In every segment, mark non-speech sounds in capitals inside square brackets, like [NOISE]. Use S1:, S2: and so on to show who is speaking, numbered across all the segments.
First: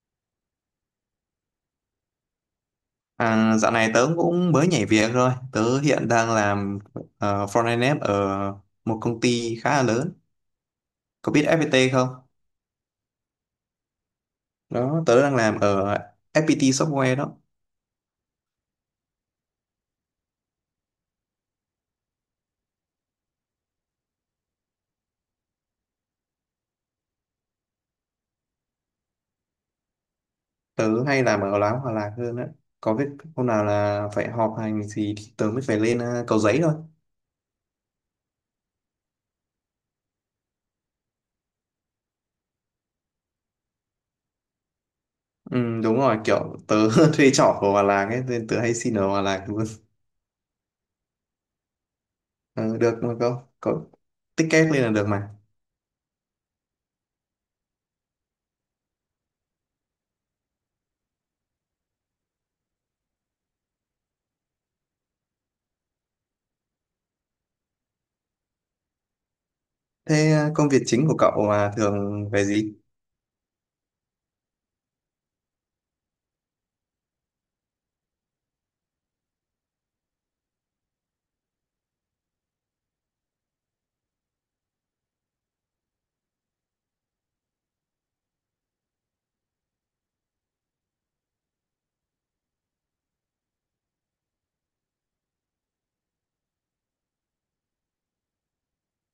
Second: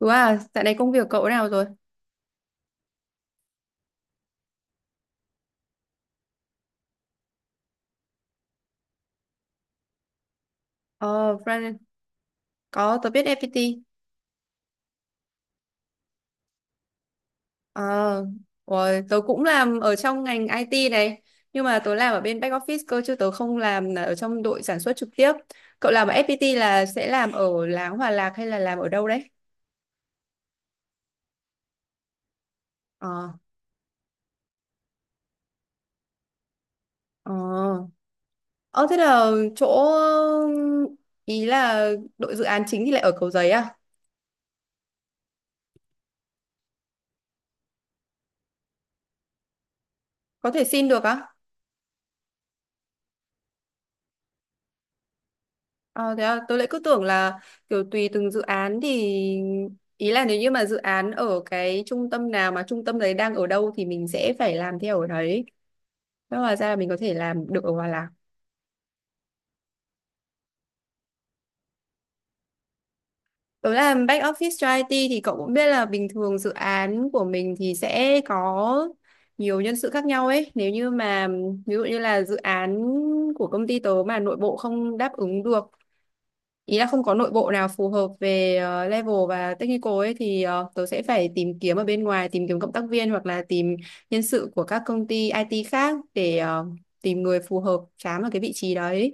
S1: Đúng à, dạo này công việc cậu nào rồi?
S2: À, dạo này tớ cũng mới nhảy việc rồi. Tớ hiện đang làm front-end dev ở một công ty khá là lớn. Có
S1: Ờ,
S2: biết
S1: Fran,
S2: FPT không?
S1: có, tớ biết FPT.
S2: Đó, tớ đang làm ở FPT Software đó.
S1: Ờ, rồi, tớ cũng làm ở trong ngành IT này. Nhưng mà tớ làm ở bên back office cơ, chứ tớ không làm là ở trong đội sản xuất trực tiếp. Cậu làm ở FPT là sẽ làm ở Láng Hòa Lạc hay là làm ở đâu đấy?
S2: Tớ hay làm ở Láo Hòa Lạc hơn đó. Có biết
S1: Ờ,
S2: hôm nào là phải họp hành gì thì tớ mới phải lên Cầu Giấy thôi.
S1: ờ. Ờ, thế là chỗ... Ý là đội dự án chính thì lại ở Cầu Giấy à?
S2: Ừ, đúng rồi, kiểu tớ [LAUGHS] thuê trọ ở Hòa Lạc ấy, nên tớ hay xin ở Hòa Lạc luôn.
S1: Có thể xin được á?
S2: Ờ, được mà cậu, có ticket lên là được mà.
S1: Ờ, thế à, tôi lại cứ tưởng là kiểu tùy từng dự án thì ý là nếu như mà dự án ở cái trung tâm nào mà trung tâm đấy đang ở đâu thì mình sẽ phải làm theo ở đấy. Thế hóa ra là mình có thể làm được ở Hòa Lạc.
S2: Thế công việc chính của cậu là thường về gì?
S1: Tôi làm back office cho IT thì cậu cũng biết là bình thường dự án của mình thì sẽ có nhiều nhân sự khác nhau ấy. Nếu như mà ví dụ như là dự án của công ty tớ mà nội bộ không đáp ứng được ý là không có nội bộ nào phù hợp về level và technical ấy thì tớ sẽ phải tìm kiếm ở bên ngoài, tìm kiếm cộng tác viên hoặc là tìm nhân sự của các công ty IT khác để tìm người phù hợp chám vào cái vị trí đấy.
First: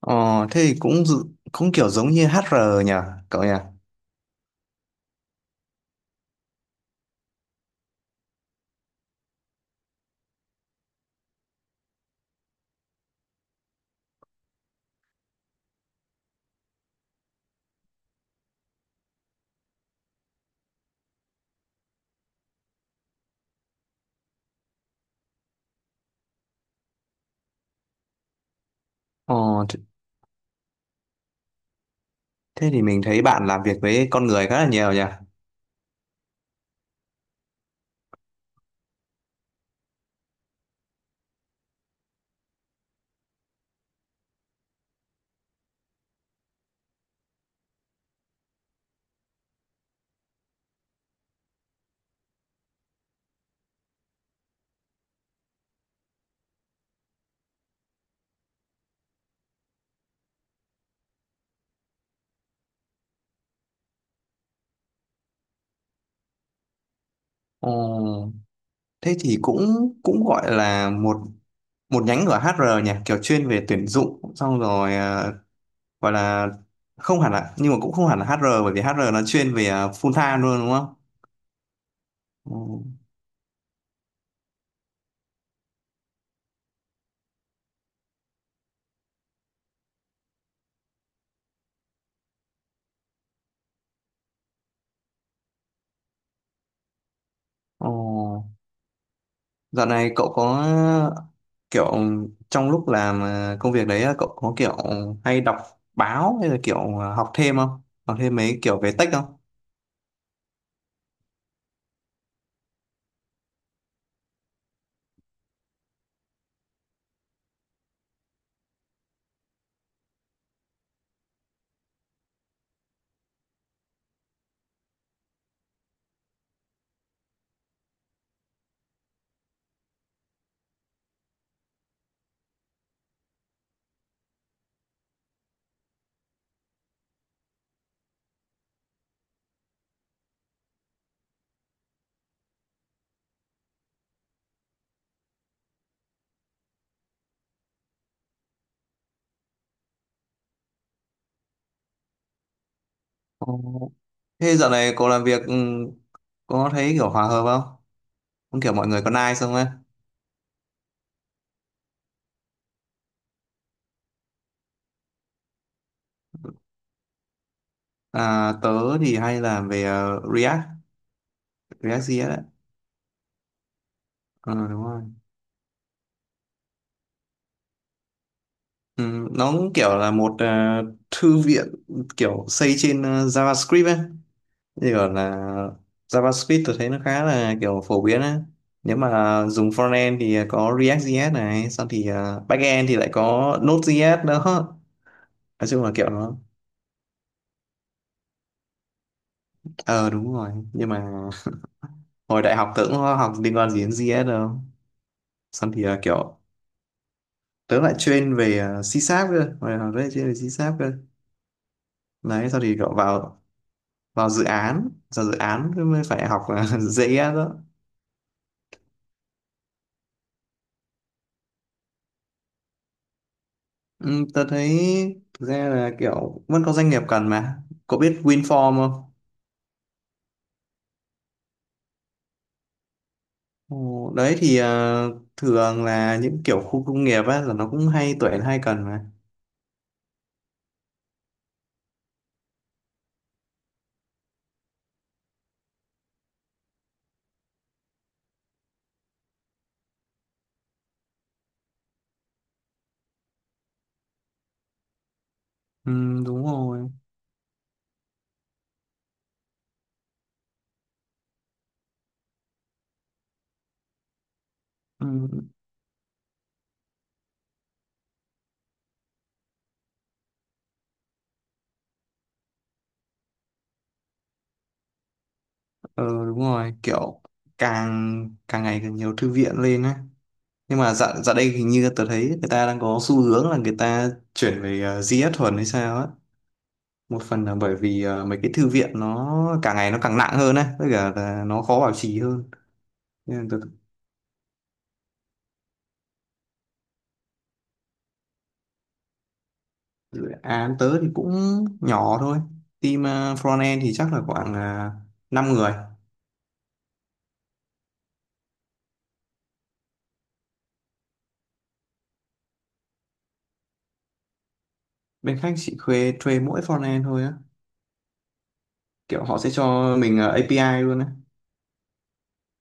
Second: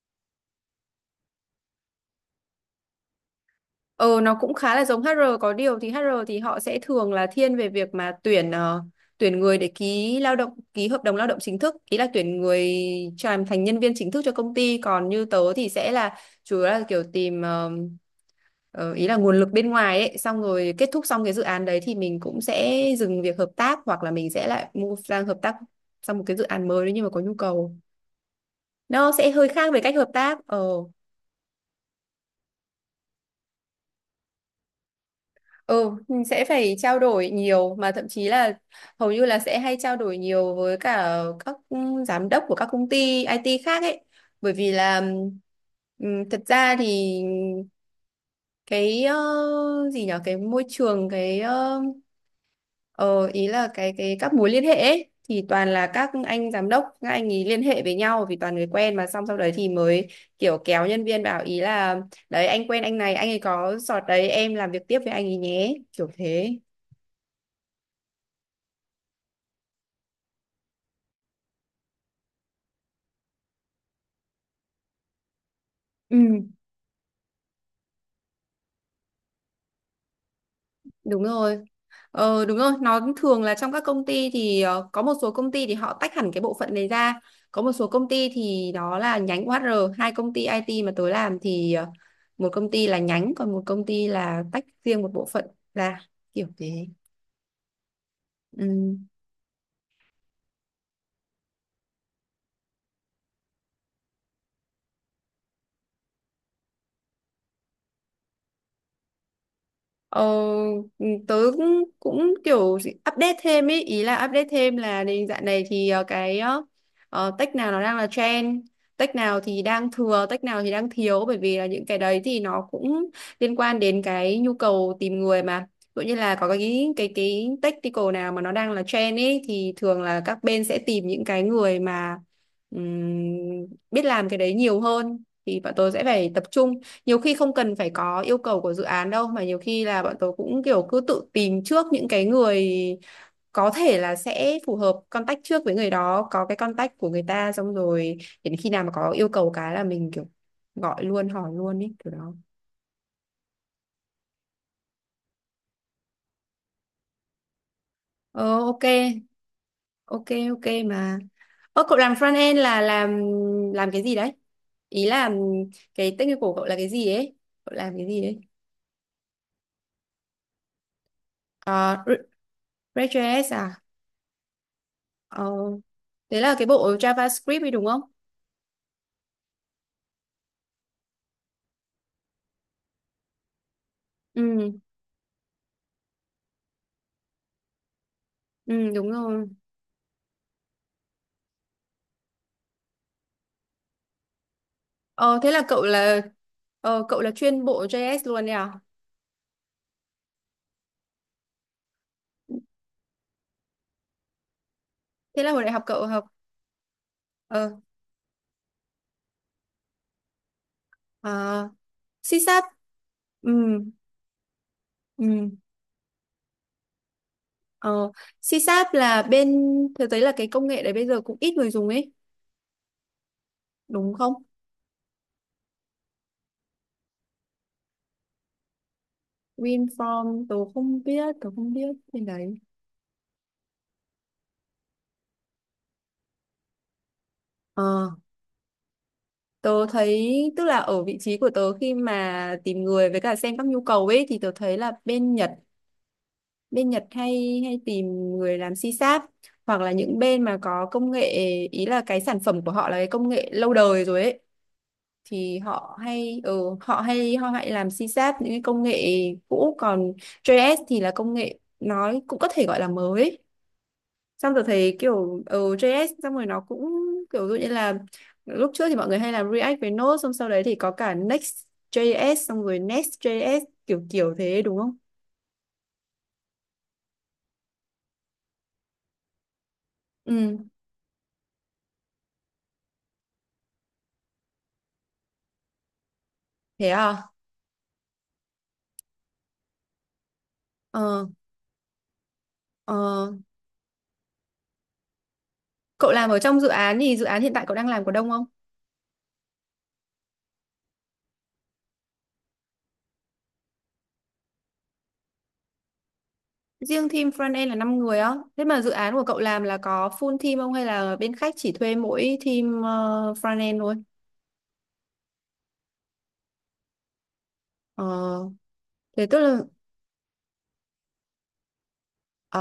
S2: Ờ, thế thì cũng kiểu giống như HR nhỉ, cậu nhỉ?
S1: Ờ nó cũng khá là giống HR, có điều thì HR thì họ sẽ thường là thiên về việc mà tuyển tuyển người để ký lao động, ký hợp đồng lao động chính thức, ý là tuyển người cho làm thành nhân viên chính thức cho công ty. Còn như tớ thì sẽ là chủ yếu là kiểu tìm ý là nguồn lực bên ngoài ấy, xong rồi kết thúc xong cái dự án đấy thì mình cũng sẽ dừng việc hợp tác hoặc là mình sẽ lại move sang hợp tác sang một cái dự án mới nếu như mà có nhu cầu. Nó sẽ
S2: Ờ,
S1: hơi khác về cách hợp tác. Ờ,
S2: thế thì mình thấy bạn làm việc với con người khá là nhiều nhỉ?
S1: ừ, mình sẽ phải trao đổi nhiều, mà thậm chí là hầu như là sẽ hay trao đổi nhiều với cả các giám đốc của các công ty IT khác ấy. Bởi vì là thật ra thì cái gì nhở, cái môi trường, cái Ờ, ý là cái các mối liên hệ ấy, thì toàn là các anh giám đốc, các anh ý liên hệ với nhau vì toàn người quen mà, xong sau đấy thì mới kiểu kéo nhân viên bảo ý là đấy anh quen anh này, anh ấy có sọt đấy, em làm việc tiếp với anh ấy nhé, kiểu thế.
S2: Ờ, thế thì cũng cũng gọi là một một nhánh của HR nhỉ, kiểu chuyên về tuyển dụng xong rồi à, gọi
S1: Ừ.
S2: là không hẳn là, nhưng mà cũng không hẳn là HR, bởi vì HR nó chuyên về à, full time luôn đúng không?
S1: Đúng rồi. Ờ đúng rồi, nó thường là trong các công ty thì có một số công ty thì họ tách hẳn cái bộ phận này ra, có một số công ty thì đó là nhánh HR. Hai công ty IT mà tôi làm thì một công ty là nhánh, còn một công ty là tách riêng một bộ phận ra, kiểu thế.
S2: Ờ, ờ.
S1: Ừ.
S2: Dạo này cậu có kiểu trong lúc làm công việc đấy cậu có kiểu hay đọc báo hay là kiểu học thêm không? Học thêm mấy kiểu về tech không?
S1: Ờ, tớ cũng, cũng update thêm ý, ý là update thêm là đến dạo này thì tech nào nó đang là trend, tech nào thì đang thừa, tech nào thì đang thiếu, bởi vì là những cái đấy thì nó cũng liên quan đến cái nhu cầu tìm người mà. Ví dụ như là có cái technical nào mà nó đang là trend ấy thì thường là các bên sẽ tìm những cái người mà biết làm cái đấy nhiều hơn, thì bọn tôi sẽ phải tập trung. Nhiều khi không cần phải có yêu cầu của dự án đâu, mà nhiều khi là bọn tớ cũng kiểu cứ tự tìm trước những cái người có thể là sẽ phù hợp, contact trước với người đó, có cái contact của người ta, xong rồi đến khi nào mà có yêu cầu cái là mình kiểu gọi luôn, hỏi luôn ý, kiểu đó.
S2: Ờ, thế dạo này cậu làm việc có thấy kiểu hòa hợp không?
S1: Ờ
S2: Không, kiểu
S1: ok.
S2: mọi người có nice không ấy?
S1: Ok. Ok mà. Ơ cậu làm front end là làm cái gì đấy, ý là cái technical của cậu là cái gì ấy, cậu làm cái gì đấy?
S2: À, tớ thì hay làm về
S1: Ờ,
S2: React
S1: Re-
S2: JS đấy.
S1: React.js à?
S2: Ờ đúng rồi.
S1: Ờ thế là cái bộ JavaScript ấy, đúng không?
S2: Ừ, nó cũng kiểu là một thư viện kiểu xây trên JavaScript ấy.
S1: Ừ,
S2: Như gọi là JavaScript tôi thấy nó khá là kiểu phổ biến á.
S1: ừ
S2: Nếu
S1: đúng
S2: mà
S1: rồi.
S2: dùng frontend thì có React.js này, xong thì à, backend thì lại có Node.js đó.
S1: Ờ thế là
S2: Nói
S1: cậu
S2: chung là kiểu
S1: là
S2: nó
S1: cậu là chuyên bộ JS luôn đấy à?
S2: ờ đúng rồi, nhưng mà hồi đại học tớ cũng có học liên quan gì đến JS đâu.
S1: Thế là hồi đại
S2: Xong
S1: học
S2: thì à,
S1: cậu học
S2: kiểu
S1: ờ
S2: tớ lại chuyên về C-Sharp cơ, hồi học tớ lại chuyên về C-Sharp cơ.
S1: à,
S2: Đấy, sau
S1: CSAT.
S2: thì kiểu vào
S1: Ừ
S2: vào dự án, vào dự
S1: ừ
S2: án mới phải học [LAUGHS] JS đó.
S1: ờ CSAT là bên thực tế là cái công nghệ đấy bây giờ cũng ít người dùng ấy, đúng
S2: Ừ,
S1: không?
S2: tớ thấy thực ra là kiểu vẫn có doanh nghiệp cần mà. Cậu biết WinForm không?
S1: WinForm tớ không biết bên đấy.
S2: Ồ, đấy thì thường là những kiểu khu công nghiệp á là nó cũng
S1: Ờ
S2: hay tuyển hay cần mà.
S1: Tớ thấy, tức là ở vị trí của tớ khi mà tìm người với cả xem các nhu cầu ấy, thì tớ thấy là bên Nhật, bên Nhật hay hay tìm người làm c sáp hoặc là những bên mà có công nghệ, ý là cái sản phẩm của họ là cái công nghệ lâu đời rồi ấy, thì họ
S2: Ừ,
S1: hay
S2: đúng
S1: ừ,
S2: rồi.
S1: họ hay họ hay làm c sáp, những cái công nghệ cũ. Còn JS thì là công nghệ nói cũng có thể gọi là mới. Xong rồi thấy
S2: Ừ,
S1: kiểu JS, xong rồi nó cũng kiểu dụ như là lúc trước thì mọi người hay làm React với Node, xong sau đấy thì có cả Next.js, xong rồi Next.js kiểu kiểu thế, đúng không?
S2: ờ, đúng rồi, kiểu càng càng ngày càng nhiều thư viện lên á.
S1: Ừ,
S2: Nhưng mà dạo dạo đây hình như tớ thấy người ta đang có xu hướng là người ta chuyển về GS thuần hay sao á.
S1: thế à?
S2: Một phần là bởi vì mấy cái thư viện nó càng ngày nó càng nặng hơn á, với cả
S1: Ờ,
S2: là nó khó bảo trì hơn.
S1: ờ.
S2: Nên là tớ
S1: Cậu làm ở trong dự án thì dự án hiện tại cậu đang làm có đông không?
S2: Dự án tớ thì cũng nhỏ thôi. Team front thì chắc là khoảng 5 người.
S1: Riêng team front end là 5 người á. Thế mà dự án của cậu làm là có full team không hay là bên khách chỉ thuê mỗi team front end thôi?
S2: Bên khách chỉ thuê thuê mỗi frontend thôi á,
S1: Ờ,
S2: kiểu
S1: thế tức
S2: họ sẽ
S1: là
S2: cho mình API luôn á.
S1: ờ,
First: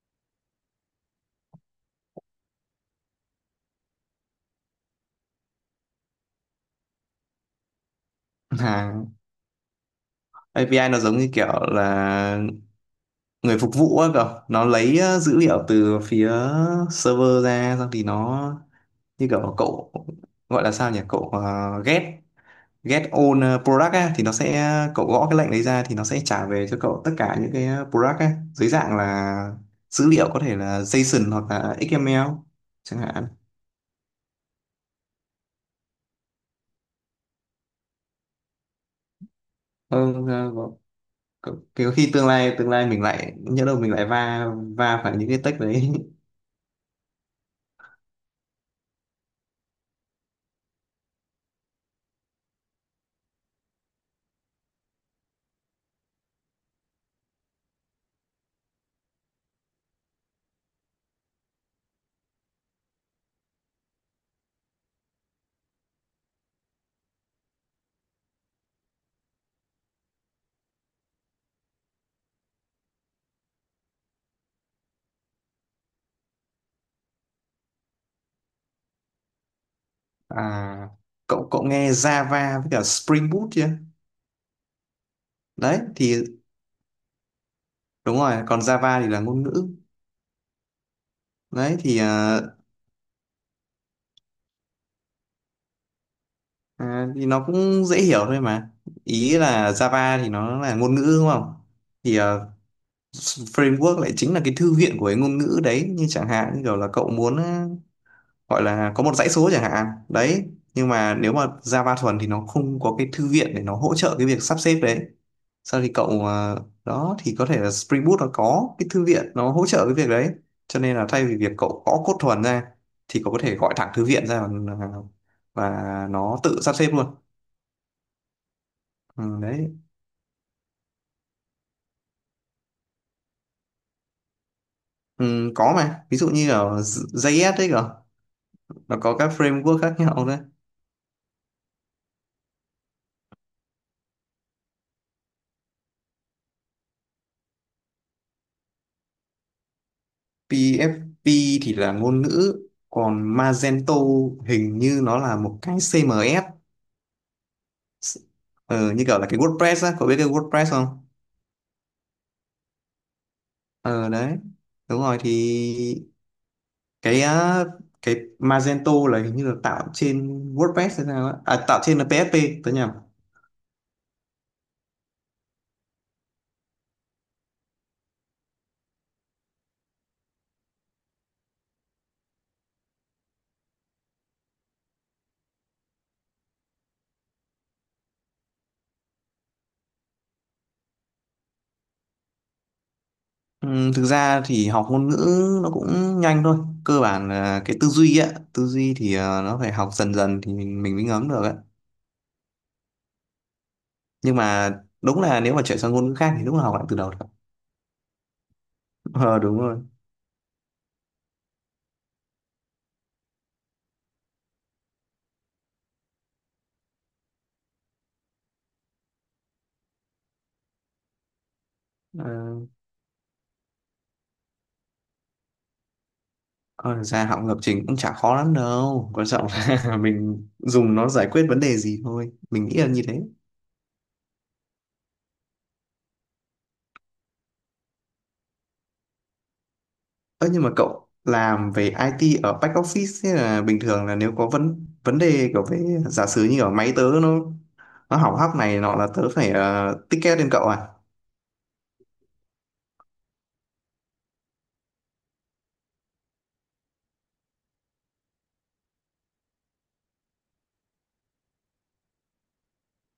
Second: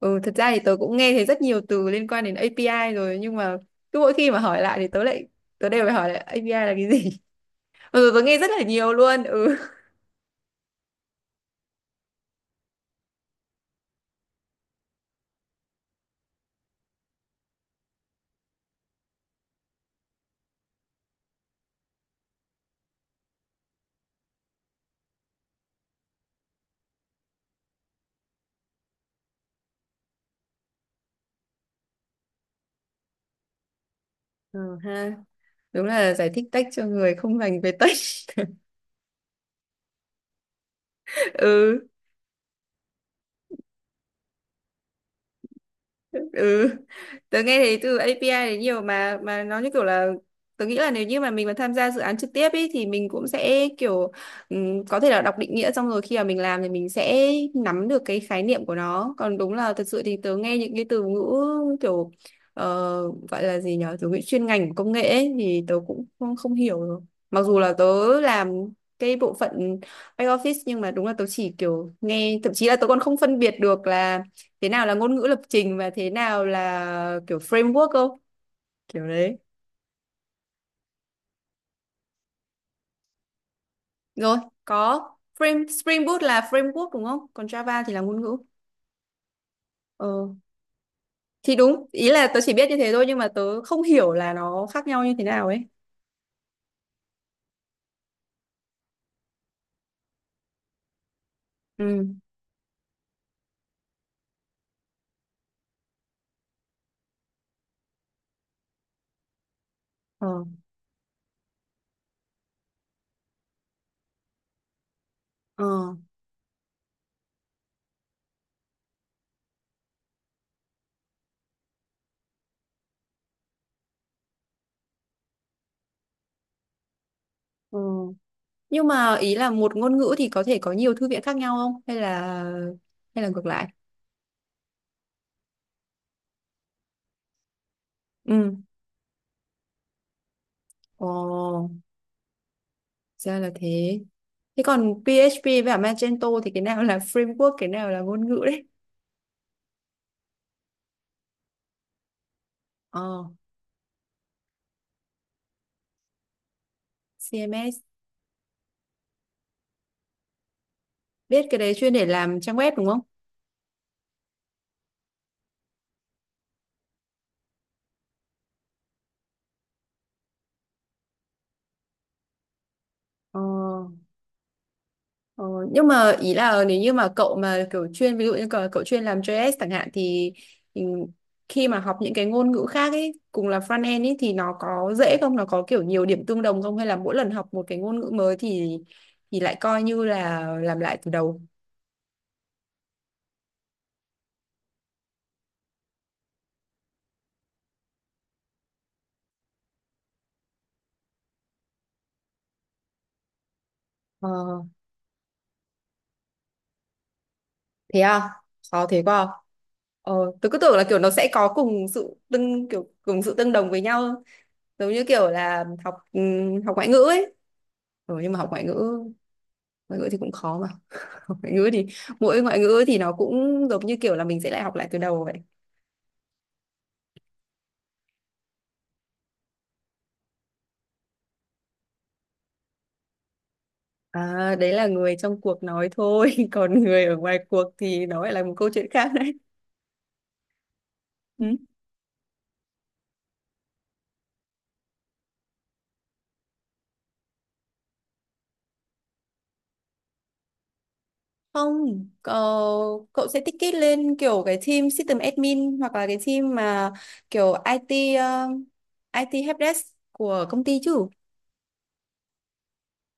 S1: ừ, thật ra thì tớ cũng nghe thấy rất nhiều từ liên quan đến API rồi, nhưng mà cứ mỗi khi mà hỏi lại thì tớ đều phải hỏi lại API là cái gì. [LAUGHS] Mặc dù tớ nghe rất
S2: [LAUGHS]
S1: là nhiều
S2: Hàng
S1: luôn. Ừ.
S2: API nó giống như kiểu là người phục vụ á cậu, nó lấy dữ liệu từ phía server ra, xong thì nó như kiểu cậu gọi là sao nhỉ, cậu ghép get all product á, thì nó sẽ cậu gõ cái lệnh đấy ra thì nó sẽ trả về cho cậu tất cả những cái product á, dưới dạng là dữ liệu có thể là JSON hoặc là XML chẳng hạn.
S1: Ừ ha. Đúng là giải thích tech cho người không dành về tech.
S2: Ừ, có,
S1: [LAUGHS]
S2: có
S1: Ừ.
S2: có khi tương lai mình lại nhớ đâu mình lại va va phải những cái tech đấy.
S1: [LAUGHS]
S2: [LAUGHS]
S1: ừ Tớ nghe thấy từ API đấy nhiều, mà nó như kiểu là tớ nghĩ là nếu như mà mình mà tham gia dự án trực tiếp ấy thì mình cũng sẽ kiểu có thể là đọc định nghĩa, xong rồi khi mà mình làm thì mình sẽ nắm được cái khái niệm của nó. Còn đúng là thật sự thì tớ nghe những cái từ ngữ kiểu ờ, gọi là gì nhở, từ ngữ chuyên ngành của công nghệ ấy, thì tớ cũng không hiểu rồi. Mặc dù là tớ làm cái bộ phận back office, nhưng mà đúng là tớ chỉ kiểu nghe, thậm chí là tớ còn không phân biệt được là thế nào là ngôn ngữ lập trình và thế nào là kiểu framework không, kiểu đấy.
S2: À, cậu cậu nghe Java với cả Spring Boot chưa?
S1: Rồi, có
S2: Đấy
S1: Spring Boot
S2: thì
S1: là framework đúng không, còn Java thì là
S2: đúng
S1: ngôn ngữ.
S2: rồi, còn Java thì là ngôn ngữ.
S1: ờ thì
S2: Đấy
S1: đúng
S2: thì
S1: ý là
S2: à,
S1: tớ chỉ biết như thế thôi, nhưng mà tớ không hiểu là nó khác nhau như thế nào ấy.
S2: À, thì nó cũng dễ hiểu thôi mà. Ý là Java thì nó là ngôn ngữ đúng không?
S1: ừ
S2: Thì framework lại chính là cái thư viện của cái ngôn ngữ đấy. Như chẳng hạn như kiểu là cậu muốn gọi là có một dãy số chẳng hạn. Đấy.
S1: ờ
S2: Nhưng mà nếu mà Java thuần thì nó không có cái thư viện để nó hỗ trợ cái việc sắp xếp đấy.
S1: ờ
S2: Sau thì cậu đó thì có thể là Spring Boot nó có cái thư viện nó hỗ trợ cái việc đấy. Cho nên là thay vì việc cậu gõ code thuần ra thì cậu có thể gọi thẳng thư viện ra, và, và nó tự sắp xếp luôn.
S1: ờ nhưng mà ý
S2: Ừ,
S1: là
S2: đấy.
S1: một ngôn ngữ thì có thể có nhiều thư viện khác nhau không, hay là hay là ngược lại?
S2: Ừ, có mà ví dụ như ở JS đấy cơ,
S1: Ừ
S2: nó có các framework khác nhau đấy.
S1: ồ Ra là thế. Thế còn PHP và Magento thì cái nào là framework, cái nào là ngôn ngữ đấy?
S2: PFP thì là ngôn ngữ, còn
S1: ờ
S2: Magento hình như nó là một cái CMS.
S1: CMS?
S2: Ờ, như kiểu là cái WordPress á, cậu biết cái WordPress không?
S1: Biết, cái đấy chuyên để làm trang web đúng không?
S2: Ờ đấy, đúng rồi thì cái á, cái Magento là hình như là tạo trên WordPress hay sao á. À, tạo trên là PHP, tớ nhầm.
S1: Ờ, ờ, nhưng mà ý là nếu như mà cậu mà kiểu chuyên, ví dụ như cậu chuyên làm JS chẳng hạn, thì thì khi mà học những cái ngôn ngữ khác ấy cùng là front end ấy, thì nó có dễ không? Nó có kiểu nhiều điểm tương đồng không? Hay là mỗi lần học một cái ngôn ngữ mới thì lại coi như là làm lại từ đầu?
S2: Ừ, thực ra thì học ngôn ngữ nó cũng nhanh thôi. Cơ bản là cái tư duy á. Tư duy thì nó phải học dần dần thì mình mới ngấm được á. Nhưng
S1: Ờ,
S2: mà đúng là nếu mà chuyển sang ngôn ngữ khác thì đúng là học lại từ đầu thật.
S1: thế à? Khó thế
S2: [LAUGHS]
S1: quá. À?
S2: Ờ đúng rồi.
S1: Ờ, tôi cứ tưởng là kiểu nó sẽ có cùng sự tương đồng với nhau, giống như kiểu là học học ngoại ngữ ấy, rồi nhưng mà học ngoại ngữ, ngoại ngữ thì cũng khó mà. [LAUGHS] Học ngoại ngữ thì mỗi
S2: Ờ,
S1: ngoại ngữ thì nó cũng giống như kiểu là mình sẽ lại học lại từ đầu vậy.
S2: còn thực ra học lập trình cũng chả khó lắm đâu, quan trọng là [LAUGHS] mình dùng nó giải quyết vấn đề gì thôi, mình nghĩ là như thế.
S1: À, đấy là người trong cuộc nói thôi. [LAUGHS] Còn người ở ngoài cuộc thì nó lại là một câu chuyện khác đấy.
S2: Ơ nhưng mà cậu
S1: Ừ.
S2: làm về IT ở back office, thế là bình thường là nếu có vấn vấn đề kiểu về, giả sử như ở máy tớ nó hỏng hóc này nọ là tớ phải ticket lên cậu à?
S1: Không cậu, cậu sẽ tích kết lên kiểu cái team system admin, hoặc là cái team mà kiểu IT helpdesk của công ty chứ.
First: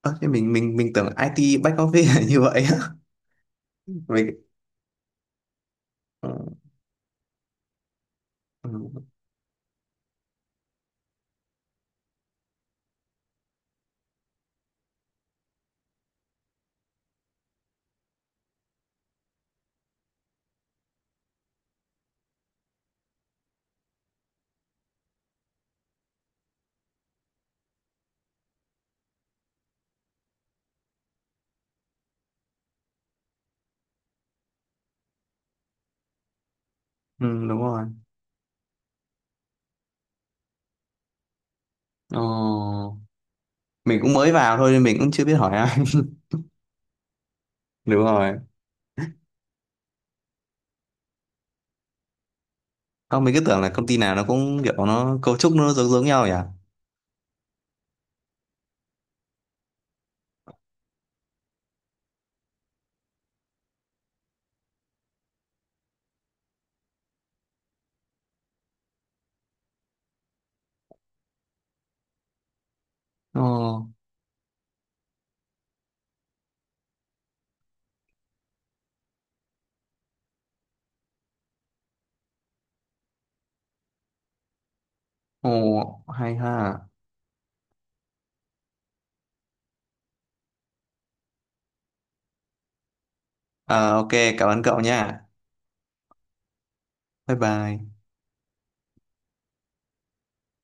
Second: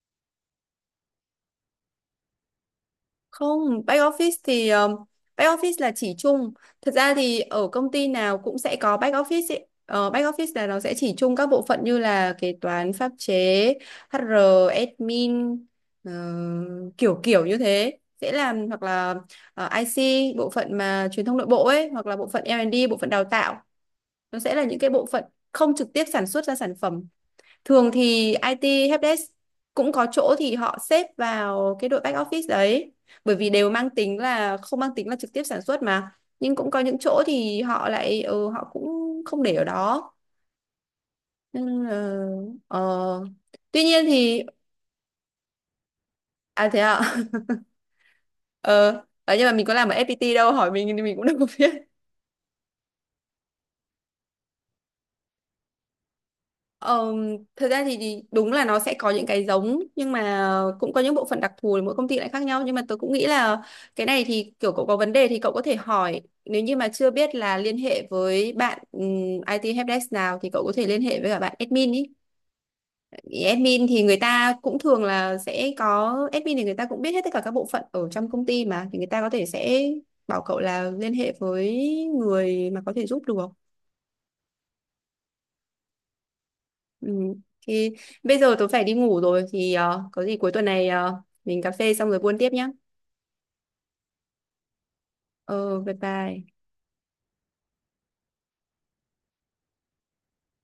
S2: Ơ thế mình tưởng IT back office là như vậy á.
S1: Không, back
S2: [LAUGHS]
S1: office
S2: Mình
S1: thì back office là chỉ
S2: ừ,
S1: chung. Thật ra thì ở công ty nào cũng sẽ có
S2: ừ,
S1: back office ấy. Ờ, back office là nó sẽ chỉ chung các bộ phận như là kế toán, pháp chế, HR, admin, ờ, kiểu kiểu như thế. Sẽ làm hoặc là IC, bộ phận mà truyền thông nội bộ ấy, hoặc là bộ phận L&D, bộ phận đào tạo. Nó sẽ là những cái bộ phận không trực tiếp sản xuất ra sản phẩm. Thường thì IT helpdesk cũng có chỗ thì họ xếp vào cái đội back office đấy. Bởi vì đều mang tính là không mang tính là trực tiếp sản xuất mà. Nhưng cũng có những chỗ
S2: ừ, đúng
S1: thì
S2: rồi.
S1: họ lại họ cũng không để ở đó. Nên là,
S2: Ờ,
S1: ờ. Tuy
S2: mình
S1: nhiên
S2: cũng mới
S1: thì
S2: vào thôi nên mình cũng chưa biết hỏi ai.
S1: à thế ạ. [LAUGHS]
S2: [LAUGHS] Đúng rồi.
S1: Ờ, đấy, nhưng mà mình có làm ở FPT đâu, hỏi mình thì mình cũng đâu có biết.
S2: Không, mình cứ tưởng là công ty nào nó cũng kiểu nó cấu trúc nó giống giống nhau nhỉ?
S1: Ờ, thật ra thì đúng là nó sẽ có những cái giống, nhưng mà cũng có những bộ phận đặc thù thì mỗi công ty lại khác nhau. Nhưng mà tôi cũng nghĩ là cái này thì kiểu cậu có vấn đề thì cậu có thể hỏi, nếu như mà chưa biết là liên hệ với bạn IT helpdesk nào, thì cậu có thể liên hệ với cả bạn admin ý.
S2: Ồ,
S1: Admin thì người ta cũng thường là sẽ có, admin thì người ta cũng biết hết tất cả các bộ phận ở trong công ty mà, thì người ta có thể sẽ bảo cậu là liên hệ với người mà có thể giúp được.
S2: ồ, hay ha.
S1: Ừ. Thì bây giờ tôi phải đi ngủ rồi thì có gì cuối tuần này mình cà phê xong rồi buôn tiếp nhá.
S2: Ờ ok, cảm ơn cậu nha.
S1: Ờ bye bye.
S2: Bye bye.